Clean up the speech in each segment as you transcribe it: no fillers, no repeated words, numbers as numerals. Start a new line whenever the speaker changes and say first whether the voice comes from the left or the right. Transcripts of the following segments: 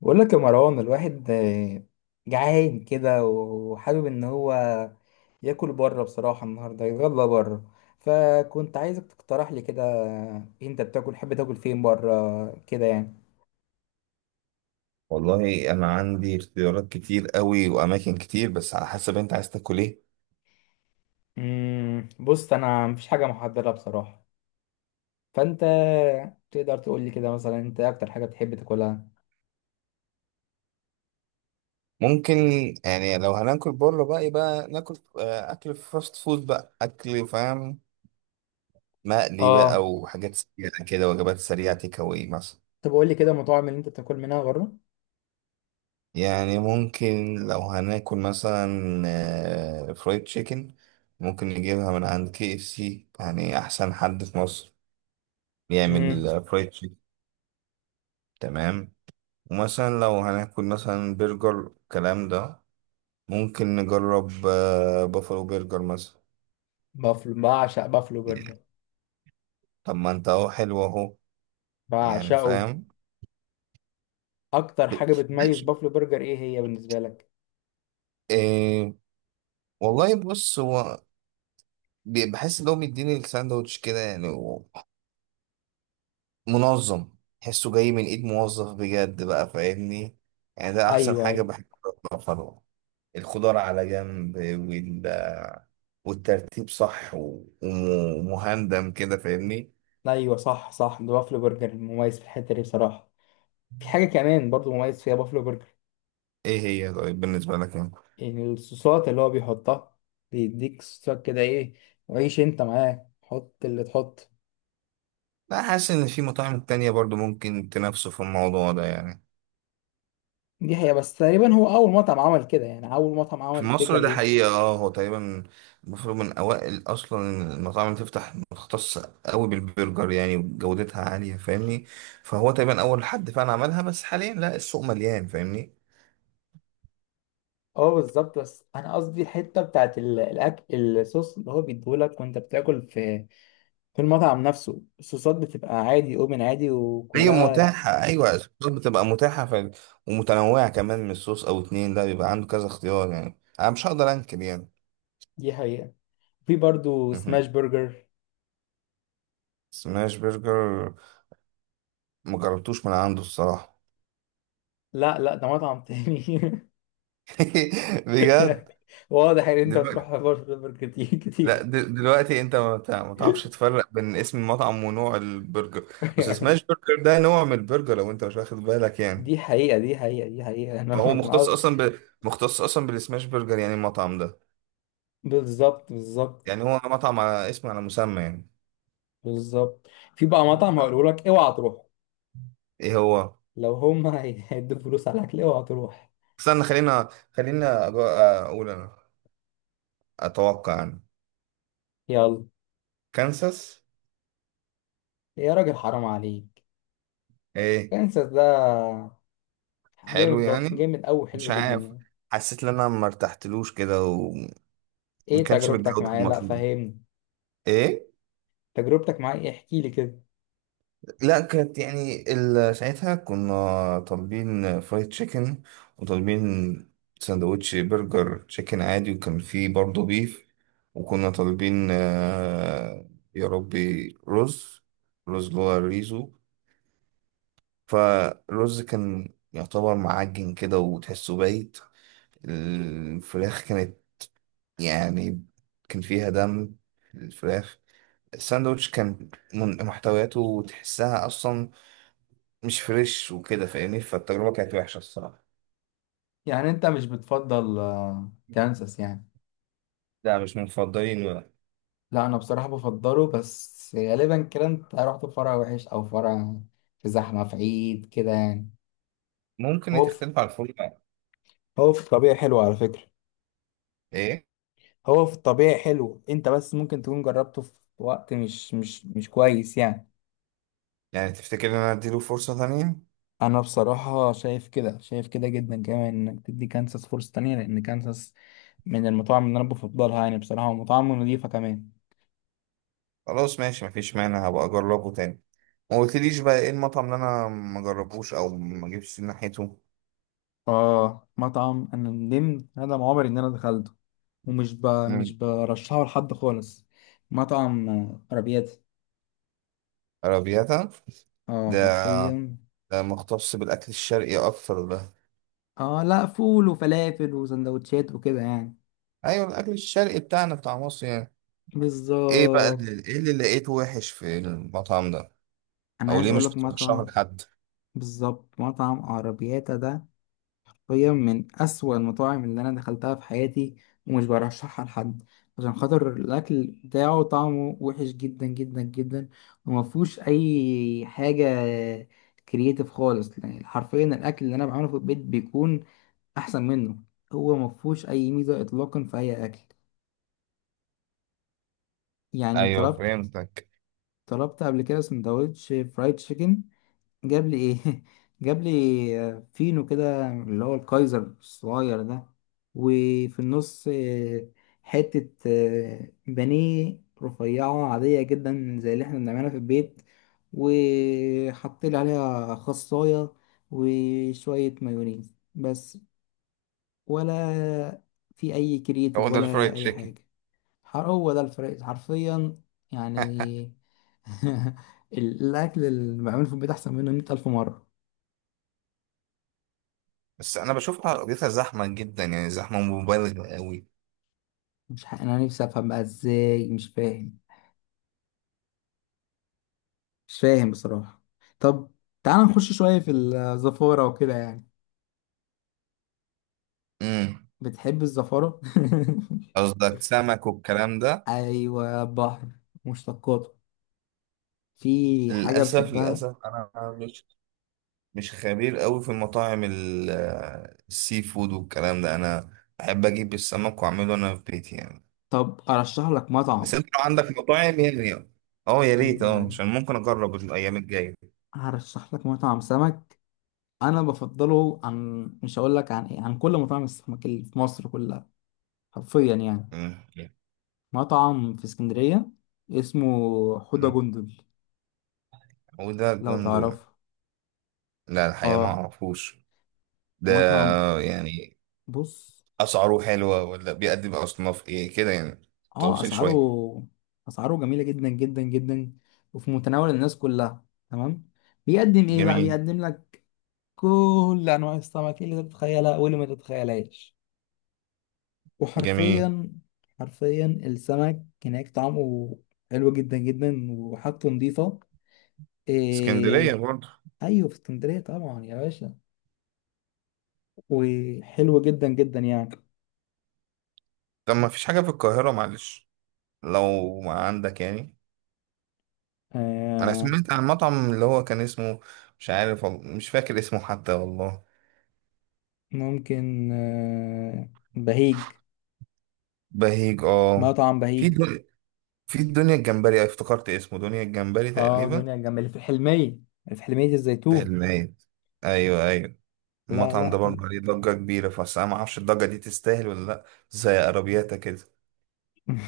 left: بقول لك يا مروان، الواحد جعان كده وحابب ان هو ياكل بره، بصراحة النهاردة يتغدى بره. فكنت عايزك تقترح لي كده، انت بتاكل تحب تاكل فين بره كده يعني.
right: والله انا عندي اختيارات كتير قوي واماكن كتير، بس على حسب انت عايز تاكل ايه؟
left: بص، انا مفيش حاجة محددة بصراحة. فانت تقدر تقول لي كده مثلا، انت اكتر حاجة بتحب تاكلها؟
right: ممكن يعني لو هناكل بره بقى يبقى ناكل اكل فاست فود بقى، اكل فاهم، مقلي
left: اه،
right: بقى وحاجات سريعه كده، وجبات سريعه تيك اواي مثلا.
left: طب قول لي كده المطاعم اللي انت بتاكل منها بره.
right: يعني ممكن لو هناكل مثلا فرايد تشيكن، ممكن نجيبها من عند كي اف سي، يعني احسن حد في مصر
left: امم
right: بيعمل فرايد تشيكن. تمام. ومثلا لو هناكل مثلا برجر الكلام ده، ممكن نجرب بافالو برجر مثلا.
left: بعشق بافلو برجر،
right: طب ما انت اهو حلو اهو، يعني
left: بعشقه.
right: فاهم.
left: اكتر
right: ب-
left: حاجة بتميز
right: ماشي.
left: بافلو برجر ايه هي بالنسبة لك؟
right: إيه. والله بص هو بحس ان هو بيديني الساندوتش كده، يعني منظم، تحسه جاي من ايد موظف بجد، بقى فاهمني؟ يعني ده احسن
left: ايوه،
right: حاجة
left: ايوه.
right: بحب. بافالو، الخضار على جنب والترتيب صح ومهندم كده، فاهمني؟
left: ايوه صح، صح. ده بافلو برجر مميز في الحته دي بصراحه. في حاجه كمان برضو مميز فيها بافلو برجر.
right: ايه هي طيب بالنسبة لك انت؟
left: يعني الصوصات اللي هو بيحطها، بيديك صوصات كده ايه، وعيش انت معاه حط اللي تحط.
right: لا، حاسس ان في مطاعم تانية برضو ممكن تنافسه في الموضوع ده يعني.
left: دي حقيقه، بس تقريبا هو اول مطعم عمل كده، يعني اول مطعم عمل
right: في
left: الفكره
right: مصر ده
left: دي.
right: حقيقة، اه، هو تقريبا المفروض من اوائل اصلا المطاعم اللي تفتح مختصة قوي بالبرجر، يعني وجودتها عالية، فاهمني؟ فهو تقريبا اول حد فعلا عملها، بس حاليا لا، السوق مليان، فاهمني؟
left: اه بالظبط، بس انا قصدي الحته بتاعت الاكل، الصوص اللي هو بيديهولك وانت بتاكل في المطعم نفسه، الصوصات بتبقى عادي، اوبن عادي
right: هي
left: وكلها.
right: متاحة، ايوه الصوصات بتبقى متاحة، ف... ومتنوعة كمان، من صوص او اتنين لا، بيبقى عنده كذا اختيار، يعني انا مش هقدر انكر يعني.
left: دي حقيقه. في برضو سماش
right: مهم.
left: برجر.
right: سماش برجر مجربتوش من عنده الصراحة.
left: لا، لا، ده مطعم تاني.
right: بجد.
left: واضح ان انت
right: دلوقتي
left: بتروح برجر كتير
right: لا،
left: كتير.
right: دلوقتي انت ما تعرفش تفرق بين اسم المطعم ونوع البرجر. بس سماش برجر ده نوع من البرجر لو انت مش واخد بالك يعني.
left: دي حقيقة، دي حقيقة، دي حقيقة، انا
right: فهو
left: كان
right: مختص
left: قصدي.
right: اصلا، ب... مختص اصلا بالسماش برجر، يعني المطعم ده،
left: بالظبط، بالظبط،
right: يعني هو مطعم على اسم، على مسمى يعني.
left: بالظبط. في بقى مطعم هقوله لك اوعى تروح.
right: ايه هو؟
left: لو هم هيدوا فلوس على الاكل، اوعى تروح.
right: استنى، خلينا اقول انا، اتوقع انا
left: يلا
right: كانساس.
left: يا راجل، حرام عليك.
right: ايه؟
left: كانساس ده
right: حلو
left: جامد،
right: يعني؟
left: جامد قوي،
right: مش
left: حلو جدا
right: عارف،
left: يعني.
right: حسيت ان انا ما ارتحتلوش كده، وما
left: ايه
right: كانش
left: تجربتك
right: بالجودة
left: معاه؟ لا،
right: المطلوبة.
left: فهمني.
right: ايه؟
left: تجربتك معاه ايه احكي لي كده.
right: لا كانت يعني، ال- ساعتها كنا طالبين فرايد تشيكن، وطالبين سندوتش برجر تشيكن عادي، وكان فيه برضه بيف، وكنا طالبين يا ربي، رز، رز اللي هو الريزو. فالرز كان يعتبر معجن كده، وتحسه بايت. الفراخ كانت يعني كان فيها دم، الفراخ. الساندوتش كان محتوياته تحسها أصلا مش فريش وكده، فاهمني؟ فالتجربة كانت وحشة الصراحة.
left: يعني انت مش بتفضل كانساس يعني؟
right: لا مش من مفضلين ولا.
left: لا، انا بصراحه بفضله. بس غالبا كده انت رحت في فرع وحش، او فرع في زحمه في عيد كده يعني.
right: ممكن
left: هو في
right: تختلف على الفول بقى.
left: هو في الطبيعي حلو على فكرة.
right: ايه.
left: هو في الطبيعي حلو، انت بس ممكن تكون جربته في وقت مش كويس يعني.
right: يعني تفتكر ان انا اديله فرصة تانية؟
left: انا بصراحة شايف كده، شايف كده جدا كمان، انك تدي كانساس فرصة تانية لان كانساس من المطاعم اللي انا بفضلها يعني بصراحة، ومطاعم نظيفة كمان.
right: خلاص ماشي، مفيش مانع، هبقى اجربه تاني. ما قلتليش بقى ايه المطعم اللي انا ما جربوش او ما جبتش ناحيته؟
left: اه، مطعم انا ندمت ندم عمري ان انا دخلته. ومش ب... مش
right: مم.
left: برشحه لحد خالص. مطعم عربيات.
right: عربياتا
left: اه
right: ده؟
left: حرفيا.
right: ده مختص بالاكل الشرقي اكتر ده؟
left: اه، لا، فول وفلافل وسندوتشات وكده يعني.
right: ايوه الاكل الشرقي بتاعنا، بتاع مصر يعني. ايه بقى
left: بالظبط.
right: اللي، ايه اللي لقيته وحش في المطعم ده؟
left: انا
right: او
left: عايز
right: ليه
left: اقول
right: مش
left: لك
right: بترشحه
left: مطعم.
right: لحد؟
left: بالظبط، مطعم عربياتا ده حرفيا من اسوأ المطاعم اللي انا دخلتها في حياتي. ومش برشحها لحد، عشان خاطر الاكل بتاعه طعمه وحش جدا جدا جدا. وما فيهوش اي حاجه كرييتيف خالص، يعني حرفيا الاكل اللي انا بعمله في البيت بيكون احسن منه. هو ما فيهوش اي ميزه اطلاقا في اي اكل. يعني
right: ايوه
left: طلبت
right: فهمتك.
left: طلبت قبل كده سندوتش فرايد تشيكن. جاب لي ايه، جاب لي فينو كده اللي هو الكايزر الصغير ده. وفي النص، حته بانيه رفيعه عاديه جدا زي اللي احنا بنعملها في البيت. وحط لي عليها خصايه، وشويه مايونيز بس. ولا في اي
right: هو
left: كرياتيف
right: ده الفرايد
left: ولا اي
right: تشيكن؟
left: حاجه. هو ده الفرق حرفيا يعني. الأكل اللي بعمله في البيت أحسن منه مية ألف مرة.
right: بس انا بشوفها قضيتها زحمه جدا يعني، زحمه مبالغ قوي.
left: مش ح... أنا نفسي أفهم بقى إزاي، مش فاهم. مش فاهم بصراحة. طب، تعال نخش شوية في الزفارة وكده يعني.
right: امم.
left: بتحب الزفارة؟
right: قصدك سمك والكلام ده؟
left: أيوة، بحر مشتقاته. في حاجة
right: للاسف،
left: بتحبها؟
right: للاسف انا مش، مش خبير قوي في المطاعم السي فود والكلام ده. انا بحب اجيب السمك واعمله انا في بيتي يعني.
left: طب أرشح لك
right: بس
left: مطعم.
right: انت لو عندك مطاعم يعني، اه يا ريت،
left: أيوة،
right: اه،
left: أيوة.
right: عشان ممكن اجرب الايام الجايه.
left: هرشح لك مطعم سمك. أنا بفضله عن، مش هقول لك عن إيه، عن كل مطاعم السمك اللي في مصر كلها. حرفيا يعني.
right: امم.
left: مطعم في اسكندرية، اسمه حوضة
right: امم.
left: جندل.
right: وده
left: لو
right: جندل؟
left: تعرفه.
right: لا الحقيقه ما
left: اه
right: اعرفوش. ده
left: مطعم.
right: يعني
left: بص،
right: أسعاره حلوة، ولا بيقدم أصناف إيه كده يعني؟
left: اه
right: تفاصيل
left: اسعاره،
right: شوية.
left: اسعاره جميلة جدا جدا جدا، وفي متناول الناس كلها. تمام. بيقدم ايه بقى؟
right: جميل.
left: بيقدم لك كل انواع السمك اللي تتخيلها واللي ما تتخيلهاش.
right: جميل.
left: وحرفيا، حرفيا السمك هناك طعمه حلو جدا جدا، وحاجته نظيفة.
right: اسكندرية
left: إيه...
right: برضه؟
left: ايوه في اسكندرية طبعا يا باشا، وحلو جدا جدا يعني.
right: طب ما فيش حاجة في القاهرة معلش، لو ما عندك يعني؟ أنا
left: آه،
right: سمعت عن مطعم اللي هو كان اسمه، مش عارف مش فاكر اسمه حتى والله.
left: ممكن، بهيج.
right: بهيج، اه.
left: مطعم
right: في
left: بهيج.
right: دنيا، في الدنيا الجمبري، افتكرت اسمه دنيا الجمبري
left: اه،
right: تقريبا.
left: دنيا الجنب اللي في الحلمية، في حلمية
right: في
left: الزيتون.
right: المايد. أيوه أيوه.
left: لا،
right: المطعم ده
left: لا.
right: برضه عليه ضجة كبيرة، بس أنا معرفش الضجة دي تستاهل ولا لأ، زي عربياتها كده.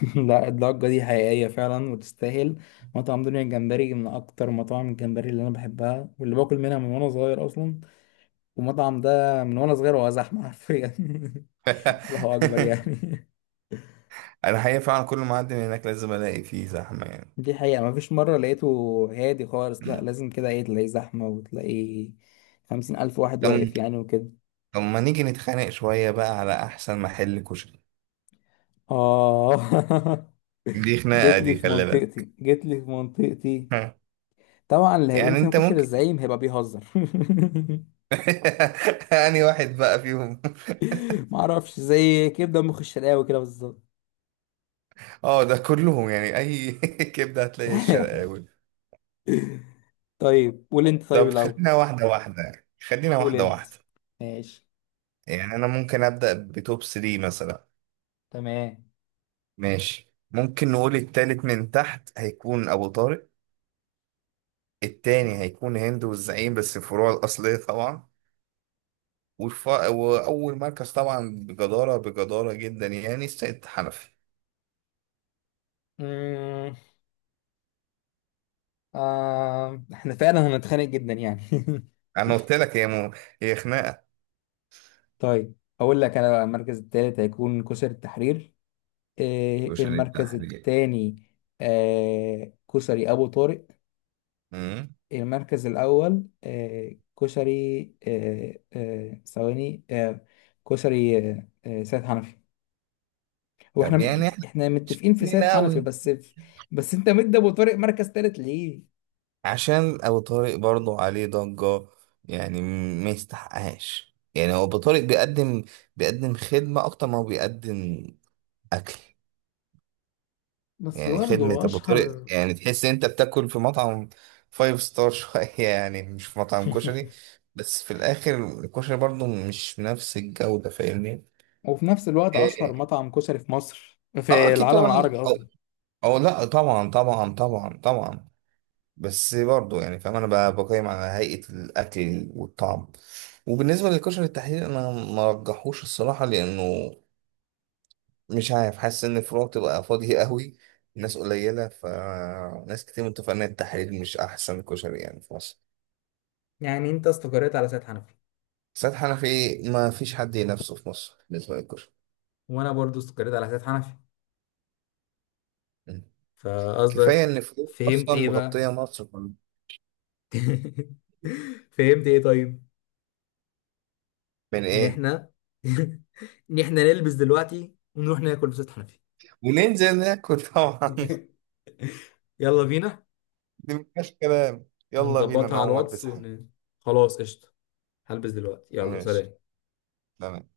left: لا، الضجة دي حقيقية فعلا وتستاهل. مطعم دنيا الجمبري من أكتر مطاعم الجمبري اللي أنا بحبها واللي باكل منها من وأنا صغير أصلا. والمطعم ده من وأنا صغير وهو زحمة حرفيا. الله أكبر يعني.
right: انا حقيقة فعلا كل ما اعدي من هناك لازم الاقي فيه زحمة يعني.
left: دي حقيقة، مفيش مرة لقيته هادي خالص. لا، لازم كده، ايه، تلاقي زحمة وتلاقي 50,000 واحد
right: طب،
left: واقف يعني وكده.
right: طب ما نيجي نتخانق شوية بقى على احسن محل كشري.
left: آه.
right: دي خناقة،
left: جيت لي
right: دي
left: في
right: خلي بالك.
left: منطقتي، جيت لي في منطقتي. طبعا اللي هيقول
right: يعني
left: فينا
right: انت
left: كشري
right: ممكن
left: الزعيم هيبقى بيهزر.
right: يعني واحد بقى فيهم.
left: معرفش، زي كبدة مخ الشرقاوي كده بالظبط.
right: اه ده كلهم يعني اي كبدة هتلاقي الشرقاوي.
left: طيب قول انت. طيب
right: طب
left: الأول
right: خلينا واحدة واحدة يعني. خلينا
left: قول
right: واحدة
left: انت.
right: واحدة.
left: ماشي،
right: يعني انا ممكن ابدأ بتوب 3 مثلا.
left: تمام.
right: ماشي، ممكن نقول التالت من تحت هيكون ابو طارق، التاني هيكون هند والزعيم، بس الفروع الأصلية طبعا. وأول مركز طبعا بجدارة، بجدارة جدا يعني، السيد حنفي.
left: مم. آه. احنا فعلا هنتخانق جدا يعني.
right: أنا قلت لك هي، م... هي خناقة.
left: طيب، اقول لك انا بقى. المركز الثالث هيكون كسر التحرير.
right: وشان
left: المركز
right: التحرير.
left: الثاني كسري ابو طارق.
right: أمم.
left: المركز الاول، كسري، ثواني، كسري، سيد حنفي. هو
right: طب
left: احنا
right: يعني إحنا
left: احنا
right: مش
left: متفقين في
right: فاهمين
left: سيد حنفي
right: أوي.
left: بس. بس انت مدي ابو طارق مركز ثالث ليه؟
right: عشان أبو طارق برضه عليه ضجة يعني، ما يستحقهاش يعني. هو أبو طارق بيقدم، بيقدم خدمة أكتر ما هو بيقدم أكل.
left: بس
right: يعني خدمة
left: برضه
right: أبو طارق
left: اشهر.
right: يعني تحس إن أنت بتاكل في مطعم فايف ستار شوية يعني مش في مطعم كشري. بس في الآخر الكشري برضو مش بنفس الجودة، فاهمني؟
left: وفي نفس الوقت اشهر
right: إيه.
left: مطعم كشري في مصر،
right: اه
left: في
right: اكيد
left: العالم
right: طبعا،
left: العربي
right: او
left: قصدي.
right: او لا طبعا طبعا طبعا طبعا. بس برضو يعني فاهم، انا بقيم على هيئة الاكل والطعم. وبالنسبة للكشري التحرير انا ما رجحوش الصراحة، لانه مش عارف، حاسس ان الفروع تبقى فاضية قوي، ناس قليلة، فناس كتير متفقة ان التحرير مش احسن كشري يعني في مصر.
left: يعني انت استقريت على سيد حنفي.
right: سيد حنفي، ما فيش حد ينافسه في مصر بالنسبة للكشري.
left: وانا برضو استقريت على حساب حنفي.
right: م. كفاية
left: فقصدك
right: ان فروع
left: فهمت
right: اصلا
left: ايه بقى؟
right: مغطية مصر كلها.
left: فهمت ايه طيب؟
right: من
left: ان
right: ايه؟
left: احنا ان احنا نلبس دلوقتي ونروح ناكل في ست حنفي.
right: وننزل ناكل طبعا.
left: يلا بينا.
right: دي مفيهاش كلام، يلا بينا،
left: هنظبطها
right: انا
left: على
right: هقوم
left: الواتس
right: البس حاجة.
left: خلاص قشطة. هلبس دلوقتي، يلا،
right: ماشي.
left: سلام.
right: تمام.